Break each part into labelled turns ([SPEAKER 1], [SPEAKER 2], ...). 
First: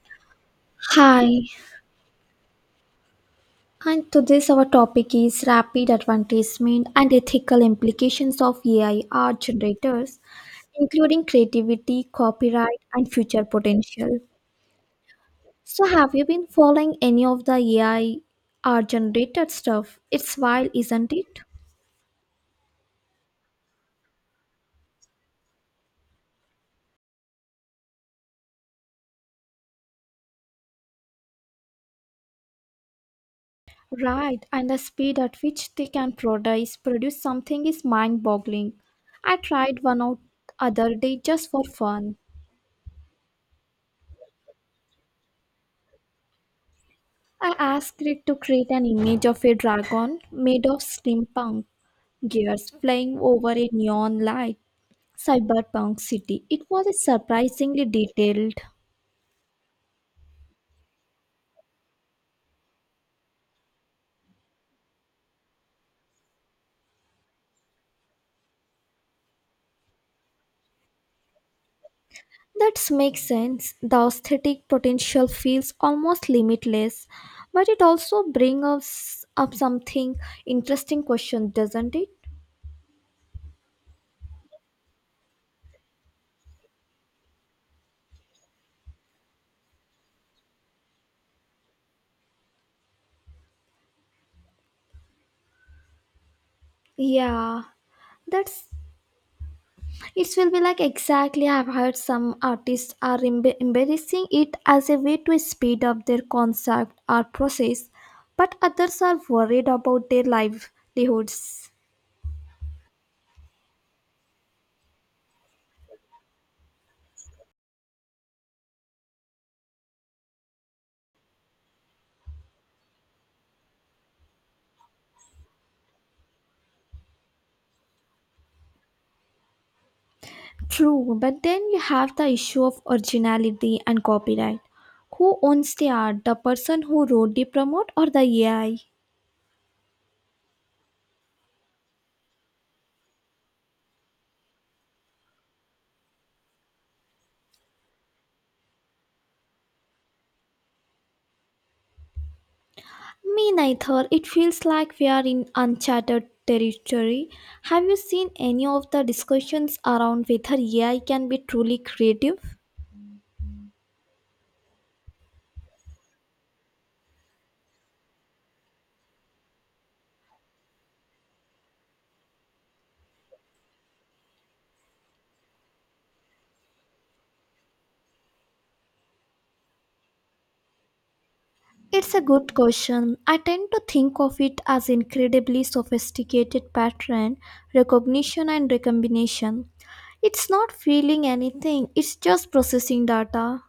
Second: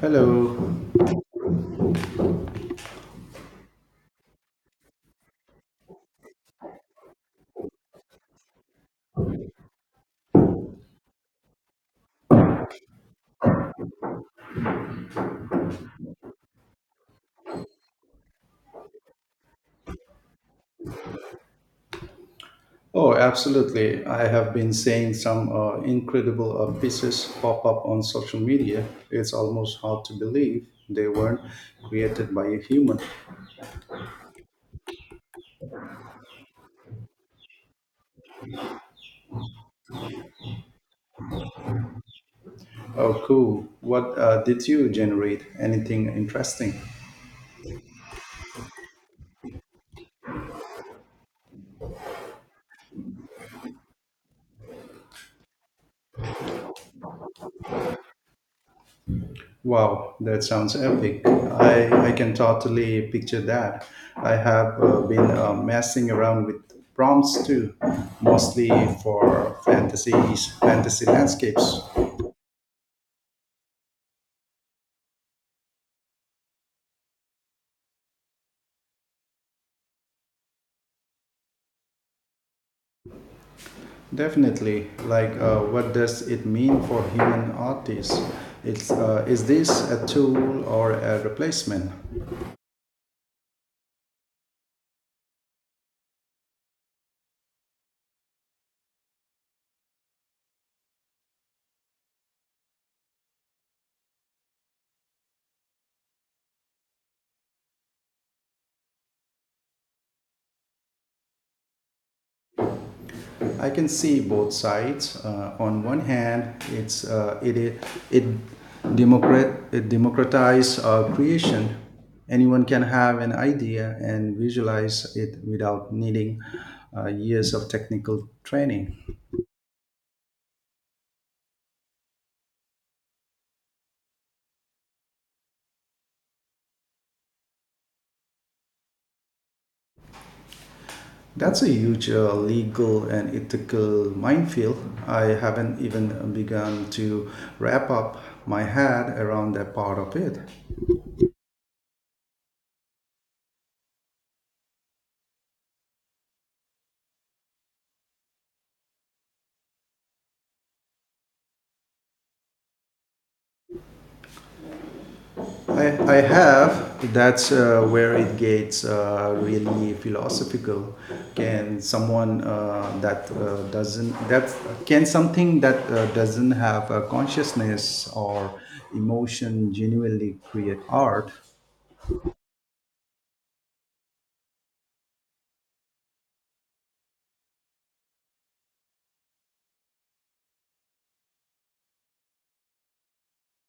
[SPEAKER 1] Hello.
[SPEAKER 2] Hi, and today's our topic is rapid advancement and ethical implications of AI art generators, including creativity, copyright, and future potential. So, have you been following any of the AI art generated stuff? It's wild, isn't it?
[SPEAKER 1] Oh, absolutely. I have been seeing some incredible pieces pop up on social media. It's almost hard to believe they weren't created by a human.
[SPEAKER 2] Right, and the speed at which they can produce something is mind-boggling. I tried one out other day just for fun.
[SPEAKER 1] Oh, cool. What did you generate? Anything interesting?
[SPEAKER 2] I asked it to create an image of a dragon made of steampunk gears flying over a neon light cyberpunk city. It was surprisingly detailed.
[SPEAKER 1] Wow, that sounds epic. I can totally picture that. I have been messing around with prompts too, mostly for fantasy landscapes.
[SPEAKER 2] That makes sense. The aesthetic potential feels almost limitless, but it also brings us up something interesting question, doesn't it?
[SPEAKER 1] Definitely. Like, what does it mean for human artists? Is this a tool or a replacement?
[SPEAKER 2] Yeah, that's it will be like exactly. I've heard some artists are embracing it as a way to speed up their concept or process, but others are worried about their livelihoods.
[SPEAKER 1] I can see both sides. On one hand, it's, it, it, it, democrat, it democratizes creation. Anyone can have an idea and visualize it without needing years of technical training.
[SPEAKER 2] True, but then you have the issue of originality and copyright. Who owns the art? The person who wrote the prompt or the AI?
[SPEAKER 1] That's a huge legal and ethical minefield. I haven't even begun to wrap up my head around that part of it.
[SPEAKER 2] Me neither. It feels like we are in uncharted territory. Have you seen any of the discussions around whether AI can be truly creative?
[SPEAKER 1] I, I have, that's where it gets really philosophical. Can someone uh, that uh, doesn't, that can something that doesn't have a consciousness or emotion genuinely create art?
[SPEAKER 2] It's a good question. I tend to think of it as incredibly sophisticated pattern recognition and recombination. It's not feeling anything, it's just processing data.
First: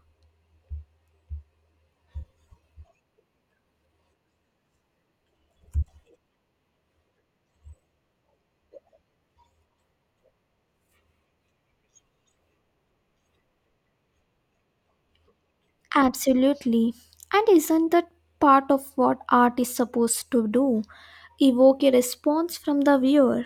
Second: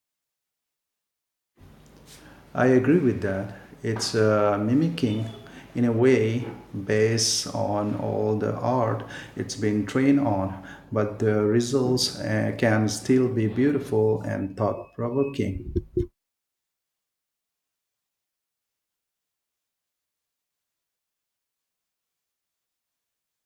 [SPEAKER 1] I agree with that. It's mimicking, in a way, based on all the art it's been trained on, but the results can still be beautiful and thought provoking.
[SPEAKER 2] Absolutely. And isn't that part of what art is supposed to do? Evoke a response from the viewer.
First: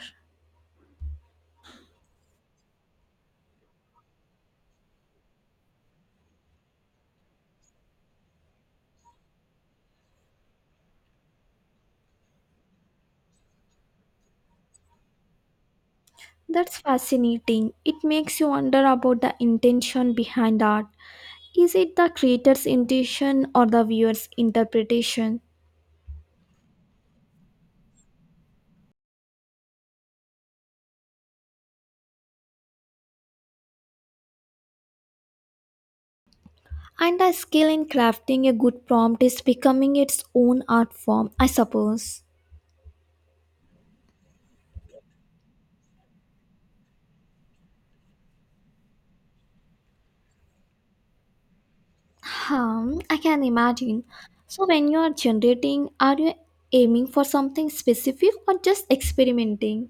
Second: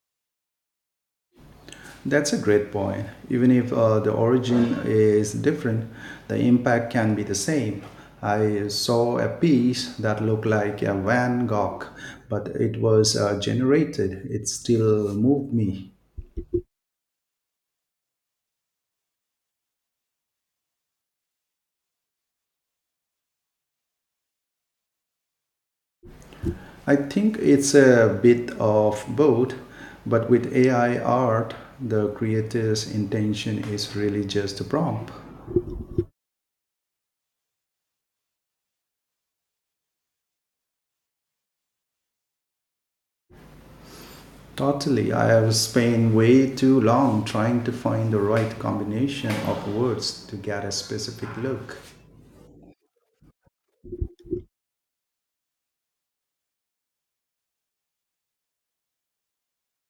[SPEAKER 1] That's a great point. Even if the origin is different, the impact can be the same. I saw a piece that looked like a Van Gogh, but it was generated. It still moved me.
[SPEAKER 2] That's fascinating. It makes you wonder about the intention behind art. Is it the creator's intention or the viewer's interpretation?
[SPEAKER 1] I think it's a bit of both, but with AI art, the creator's intention is really just a prompt.
[SPEAKER 2] And a skill in crafting a good prompt is becoming its own art form, I suppose.
[SPEAKER 1] Totally, I have spent way too long trying to find the right combination of words to get a specific look.
[SPEAKER 2] Hmm, I can imagine. So, when you are generating, are you aiming for something specific or just experimenting?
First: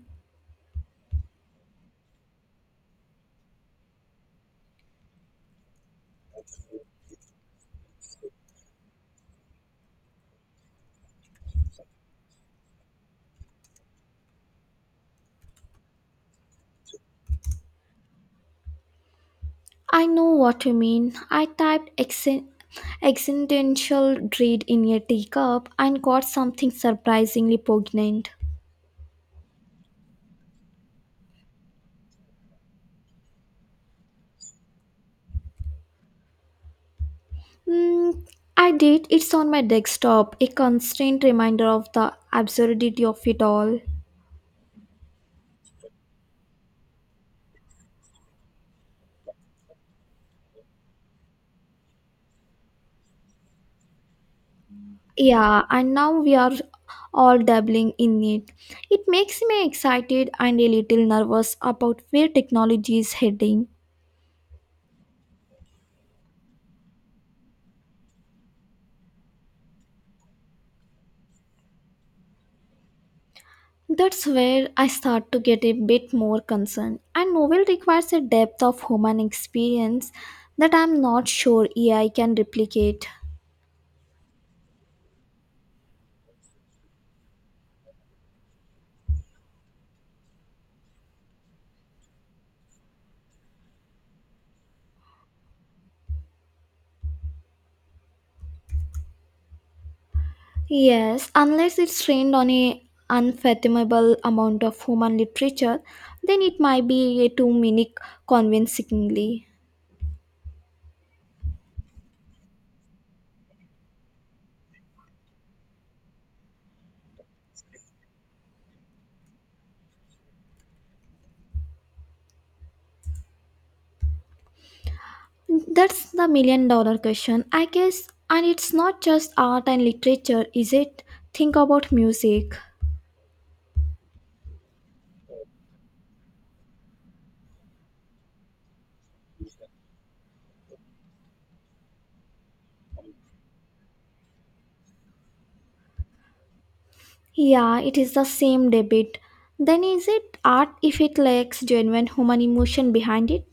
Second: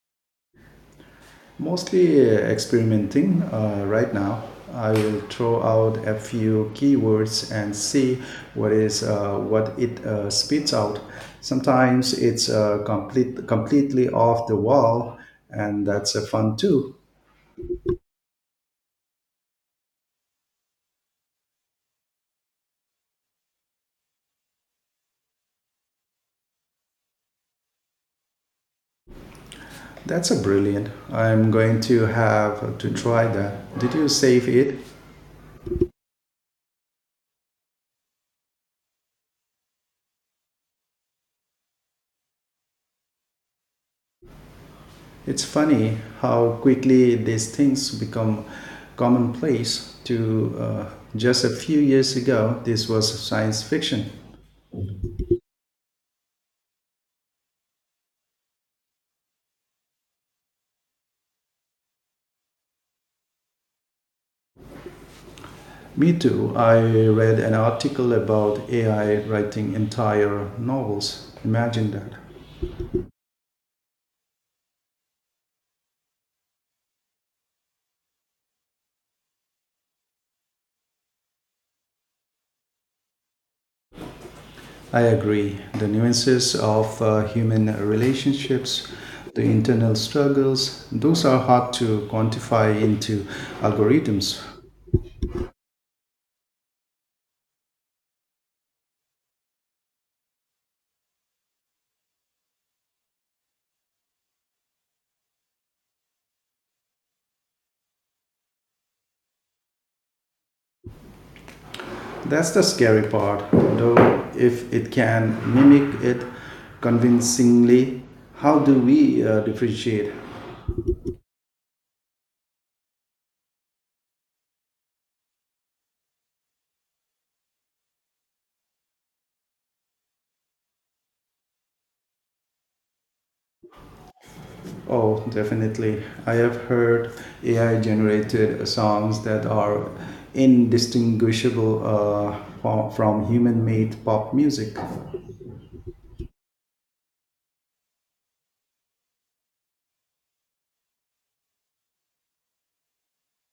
[SPEAKER 1] Mostly experimenting right now. I will throw out a few keywords and see what it spits out. Sometimes it's completely off the wall, and that's a fun too.
[SPEAKER 2] I know what you mean. I typed accent. Existential dread in a teacup and got something surprisingly poignant.
[SPEAKER 1] That's a brilliant. I'm going to have to try that. Did you save it?
[SPEAKER 2] Mm, I did. It's on my desktop, a constant reminder of the absurdity of it all.
[SPEAKER 1] It's funny how quickly these things become commonplace. To Just a few years ago, this was science fiction.
[SPEAKER 2] Yeah, and now we are all dabbling in it. It makes me excited and a little nervous about where technology is heading.
[SPEAKER 1] Me too. I read an article about AI writing entire novels. Imagine that.
[SPEAKER 2] That's where I start to get a bit more concerned. A novel requires a depth of human experience that I'm not sure AI can replicate.
[SPEAKER 1] I agree. The nuances of human relationships, the internal struggles, those are hard to quantify into algorithms.
[SPEAKER 2] Yes, unless it's trained on a unfathomable amount of human literature, then it might be a too many convincingly.
[SPEAKER 1] That's the scary part, though, if it can mimic it convincingly, how do we differentiate?
[SPEAKER 2] That's the million dollar question, I guess. And it's not just art and literature, is it? Think about music.
[SPEAKER 1] Oh, definitely. I have heard AI generated songs that are indistinguishable from human made pop music.
[SPEAKER 2] Yeah, it is the same debate. Then is it art if it lacks genuine human emotion behind it?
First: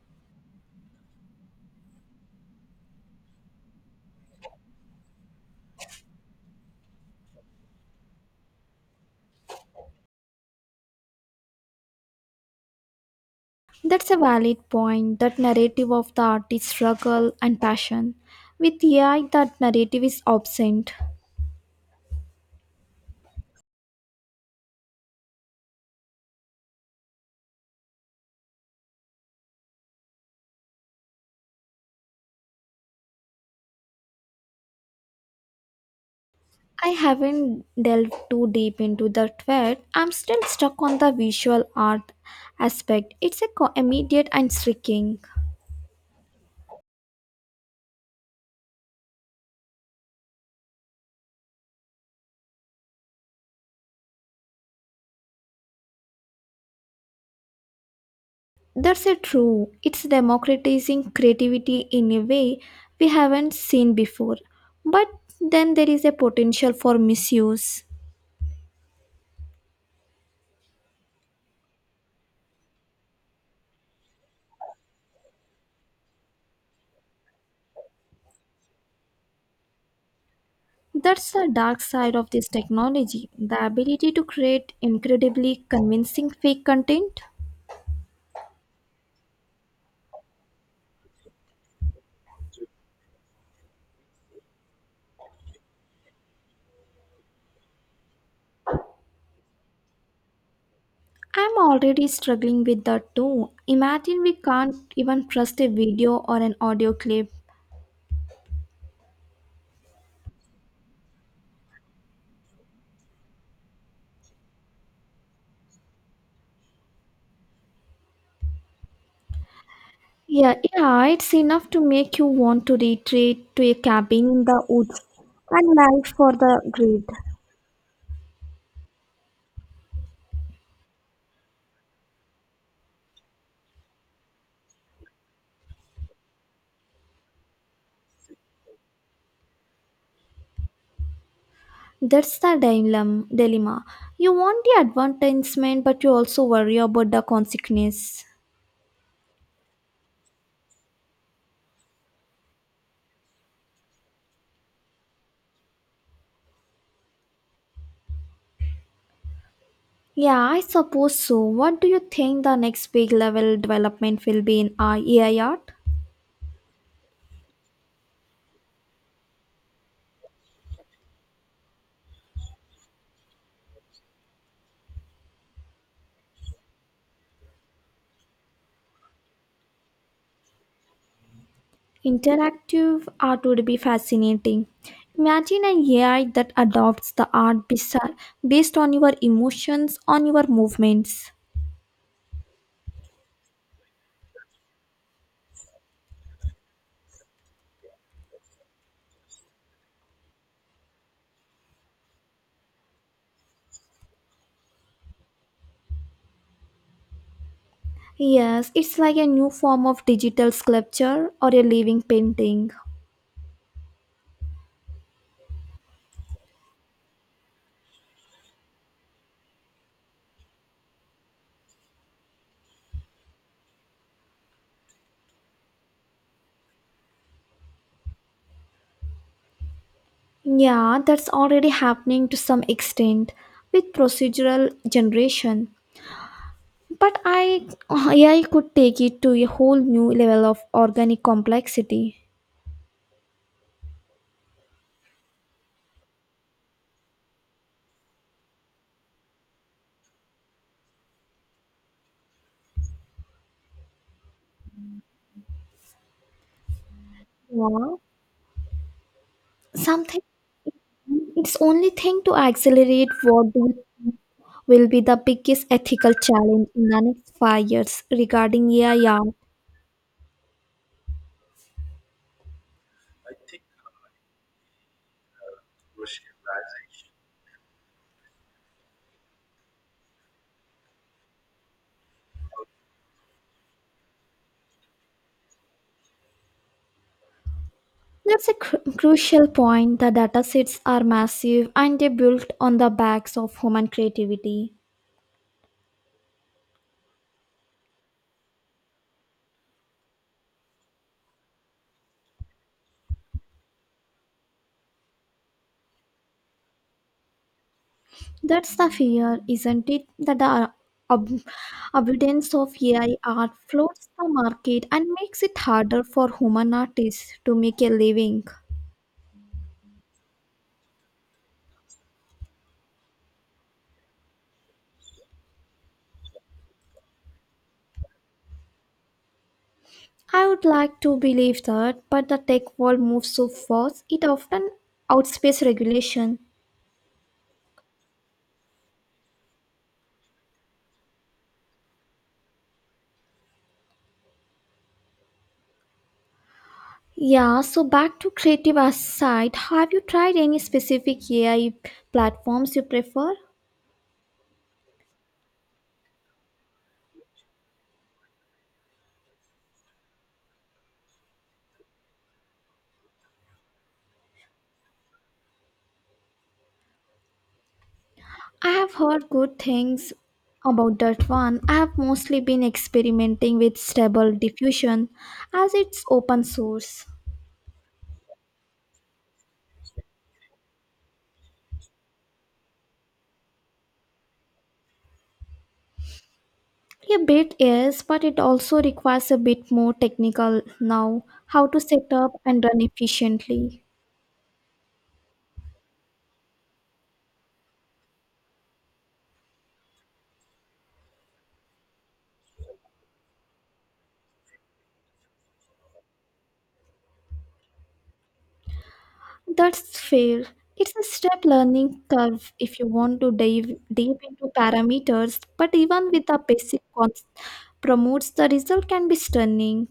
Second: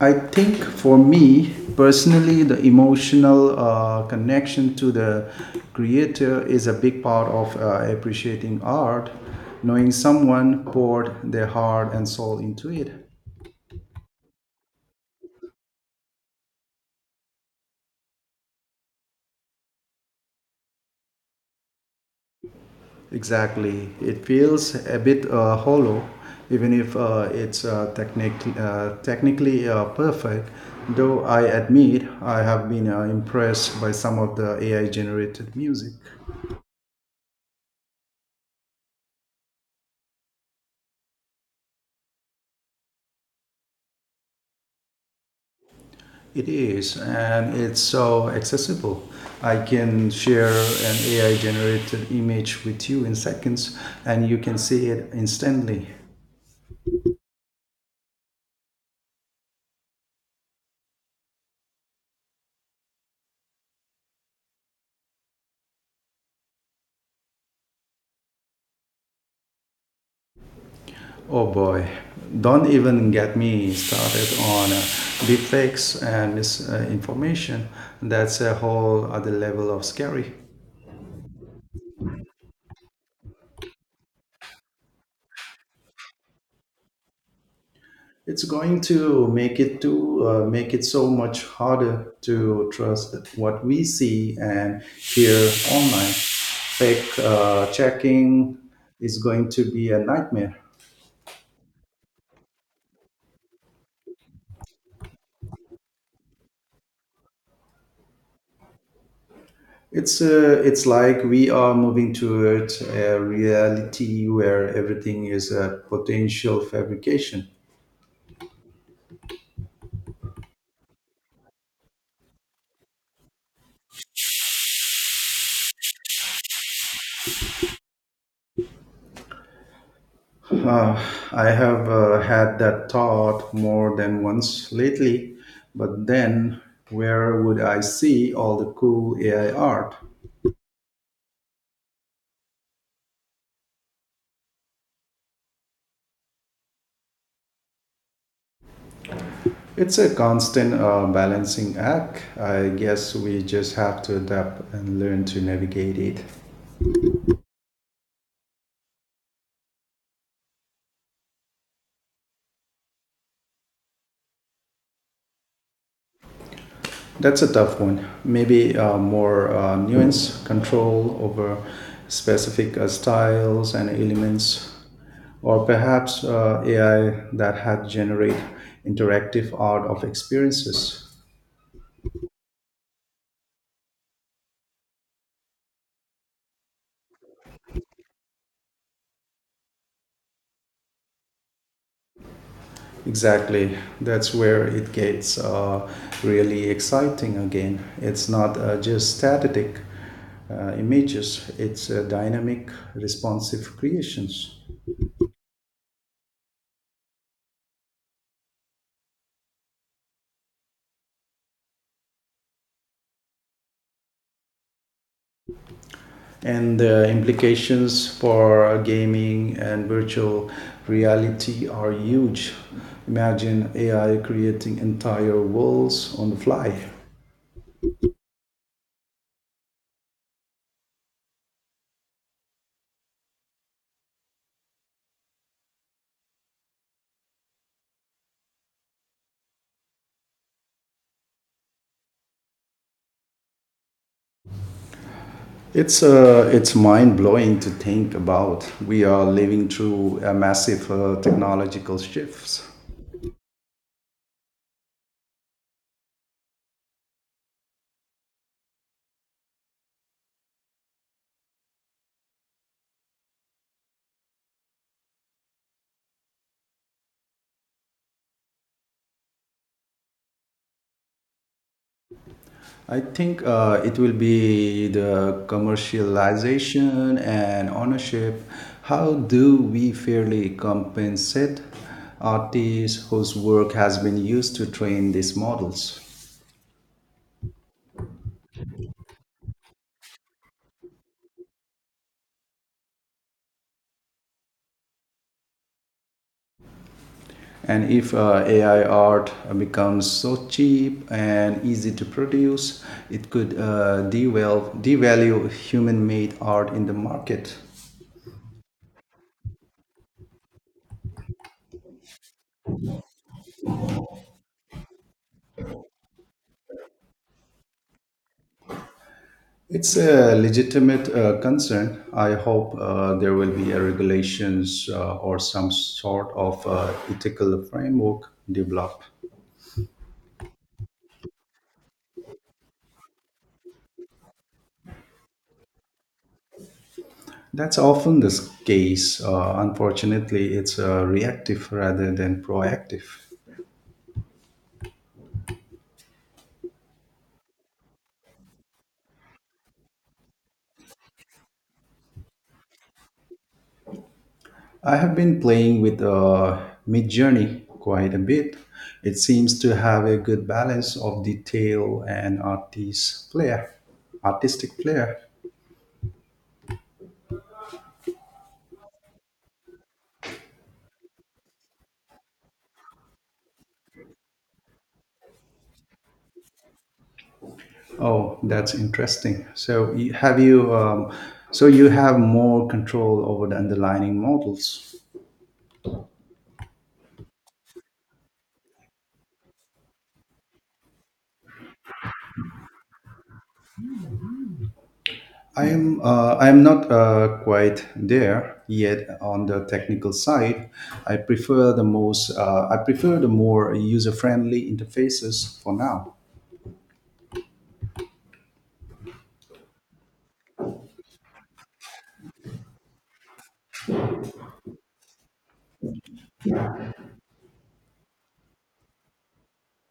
[SPEAKER 1] I think for me personally, the emotional connection to the creator is a big part of appreciating art, knowing someone poured their heart and soul into it.
[SPEAKER 2] That's a valid point. That narrative of the artist's struggle and passion. With AI, that narrative is absent.
[SPEAKER 1] Exactly. It feels a bit hollow, even if it's technically perfect. Though I admit I have been impressed by some of the AI generated music.
[SPEAKER 2] I haven't delved too deep into that yet. I'm still stuck on the visual art aspect. It's a immediate and striking.
[SPEAKER 1] It is, and it's so accessible. I can share an AI generated image with you in seconds, and you can see it instantly.
[SPEAKER 2] That's a true. It's democratizing creativity in a way we haven't seen before. But then there is a potential for misuse.
[SPEAKER 1] Oh boy, don't even get me started on deepfakes and misinformation. That's a whole other level of scary.
[SPEAKER 2] That's the dark side of this technology, the ability to create incredibly convincing fake content.
[SPEAKER 1] It's going to make it so much harder to trust what we see and hear online. Fake checking is going to be a nightmare.
[SPEAKER 2] I'm already struggling with that too. Imagine we can't even trust a video or an audio clip.
[SPEAKER 1] It's like we are moving towards a reality where everything is a potential fabrication.
[SPEAKER 2] Yeah, yeah, it's enough to make you want to retreat to a cabin in the woods and live for the greed.
[SPEAKER 1] Uh, I have had that thought more than once lately, but then where would I see all the cool AI art?
[SPEAKER 2] That's the dilemma. Dilemma. You want the advertisement, but you also worry about the consequences.
[SPEAKER 1] It's a constant balancing act. I guess we just have to adapt and learn to navigate it.
[SPEAKER 2] Yeah, I suppose so. What do you think the next big level development will be in our AI art?
[SPEAKER 1] That's a tough one. Maybe more nuance, control over specific styles and elements, or perhaps AI that had generate interactive art of experiences.
[SPEAKER 2] Interactive art would be fascinating. Imagine an AI that adopts the art based on your emotions, on your movements.
[SPEAKER 1] Exactly. That's where it gets really exciting again. It's not just static images, it's dynamic, responsive creations.
[SPEAKER 2] Yes, it's like a new form of digital sculpture or a living painting.
[SPEAKER 1] And the implications for gaming and virtual reality are huge. Imagine AI creating entire worlds on the fly.
[SPEAKER 2] Yeah, that's already happening to some extent with procedural generation. But I AI could take it to a whole new level of organic complexity.
[SPEAKER 1] It's mind blowing to think about. We are living through a massive technological shifts.
[SPEAKER 2] Yeah. Something it's only thing to accelerate. What do you think will be the biggest ethical challenge in the next five years regarding AI art?
[SPEAKER 1] I think it will be the commercialization and ownership. How do we fairly compensate artists whose work has been used to train these models?
[SPEAKER 2] That's a crucial point. The datasets are massive and they built on the backs of human creativity.
[SPEAKER 1] And if AI art becomes so cheap and easy to produce, it could devalue human made art in the market.
[SPEAKER 2] That's the fear, isn't it? That the ab- abundance of AI art floods the market and makes it harder for human artists to make a living.
[SPEAKER 1] It's a legitimate concern. I hope there will be a regulations or some sort of ethical framework developed.
[SPEAKER 2] I would like to believe that, but the tech world moves so fast, it often outpaces regulation.
[SPEAKER 1] That's often the case. Unfortunately, it's reactive rather than proactive.
[SPEAKER 2] Yeah, so back to creative aside, have you tried any specific AI platforms you prefer?
[SPEAKER 1] I have been playing with Midjourney quite a bit. It seems to have a good balance of detail and artistic flair.
[SPEAKER 2] I have heard good things about that one. I have mostly been experimenting with Stable Diffusion as it's open source.
[SPEAKER 1] Oh, that's interesting. So you have more control over the underlying models.
[SPEAKER 2] A bit yes, but it also requires a bit more technical now how to set up and run efficiently.
[SPEAKER 1] I am not quite there yet on the technical side. I prefer the more user friendly interfaces for now.
[SPEAKER 2] That's fair. It's a step learning curve if you want to dive deep into parameters, but even with the basic cons, promotes the result can be stunning.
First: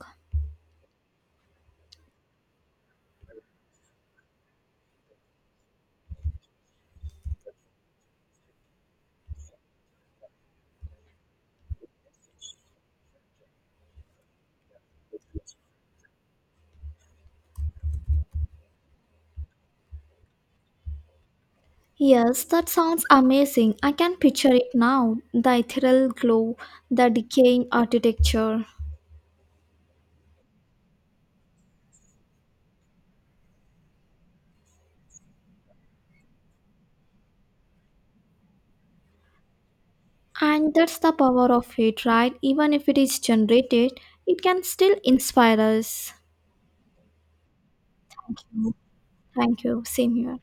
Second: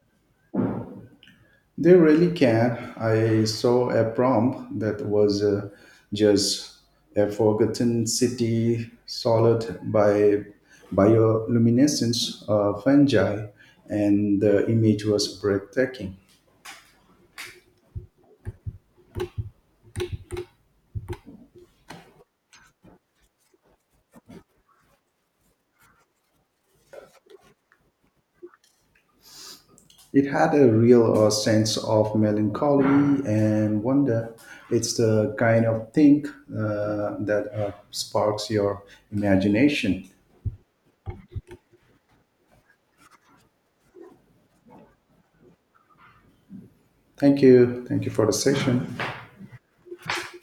[SPEAKER 1] They really can. I saw a prompt that was just a forgotten city solid by bioluminescence fungi, and the image was breathtaking.
[SPEAKER 2] Yes, that sounds amazing. I can picture it now. The ethereal glow, the decaying architecture.
[SPEAKER 1] It had a real sense of melancholy and wonder. It's the kind of thing that sparks your imagination.
[SPEAKER 2] And that's the power of it, right? Even if it is generated, it can still inspire us.
[SPEAKER 1] Thank you. Thank you for the
[SPEAKER 2] Thank you.
[SPEAKER 1] session.
[SPEAKER 2] Thank you. Same here.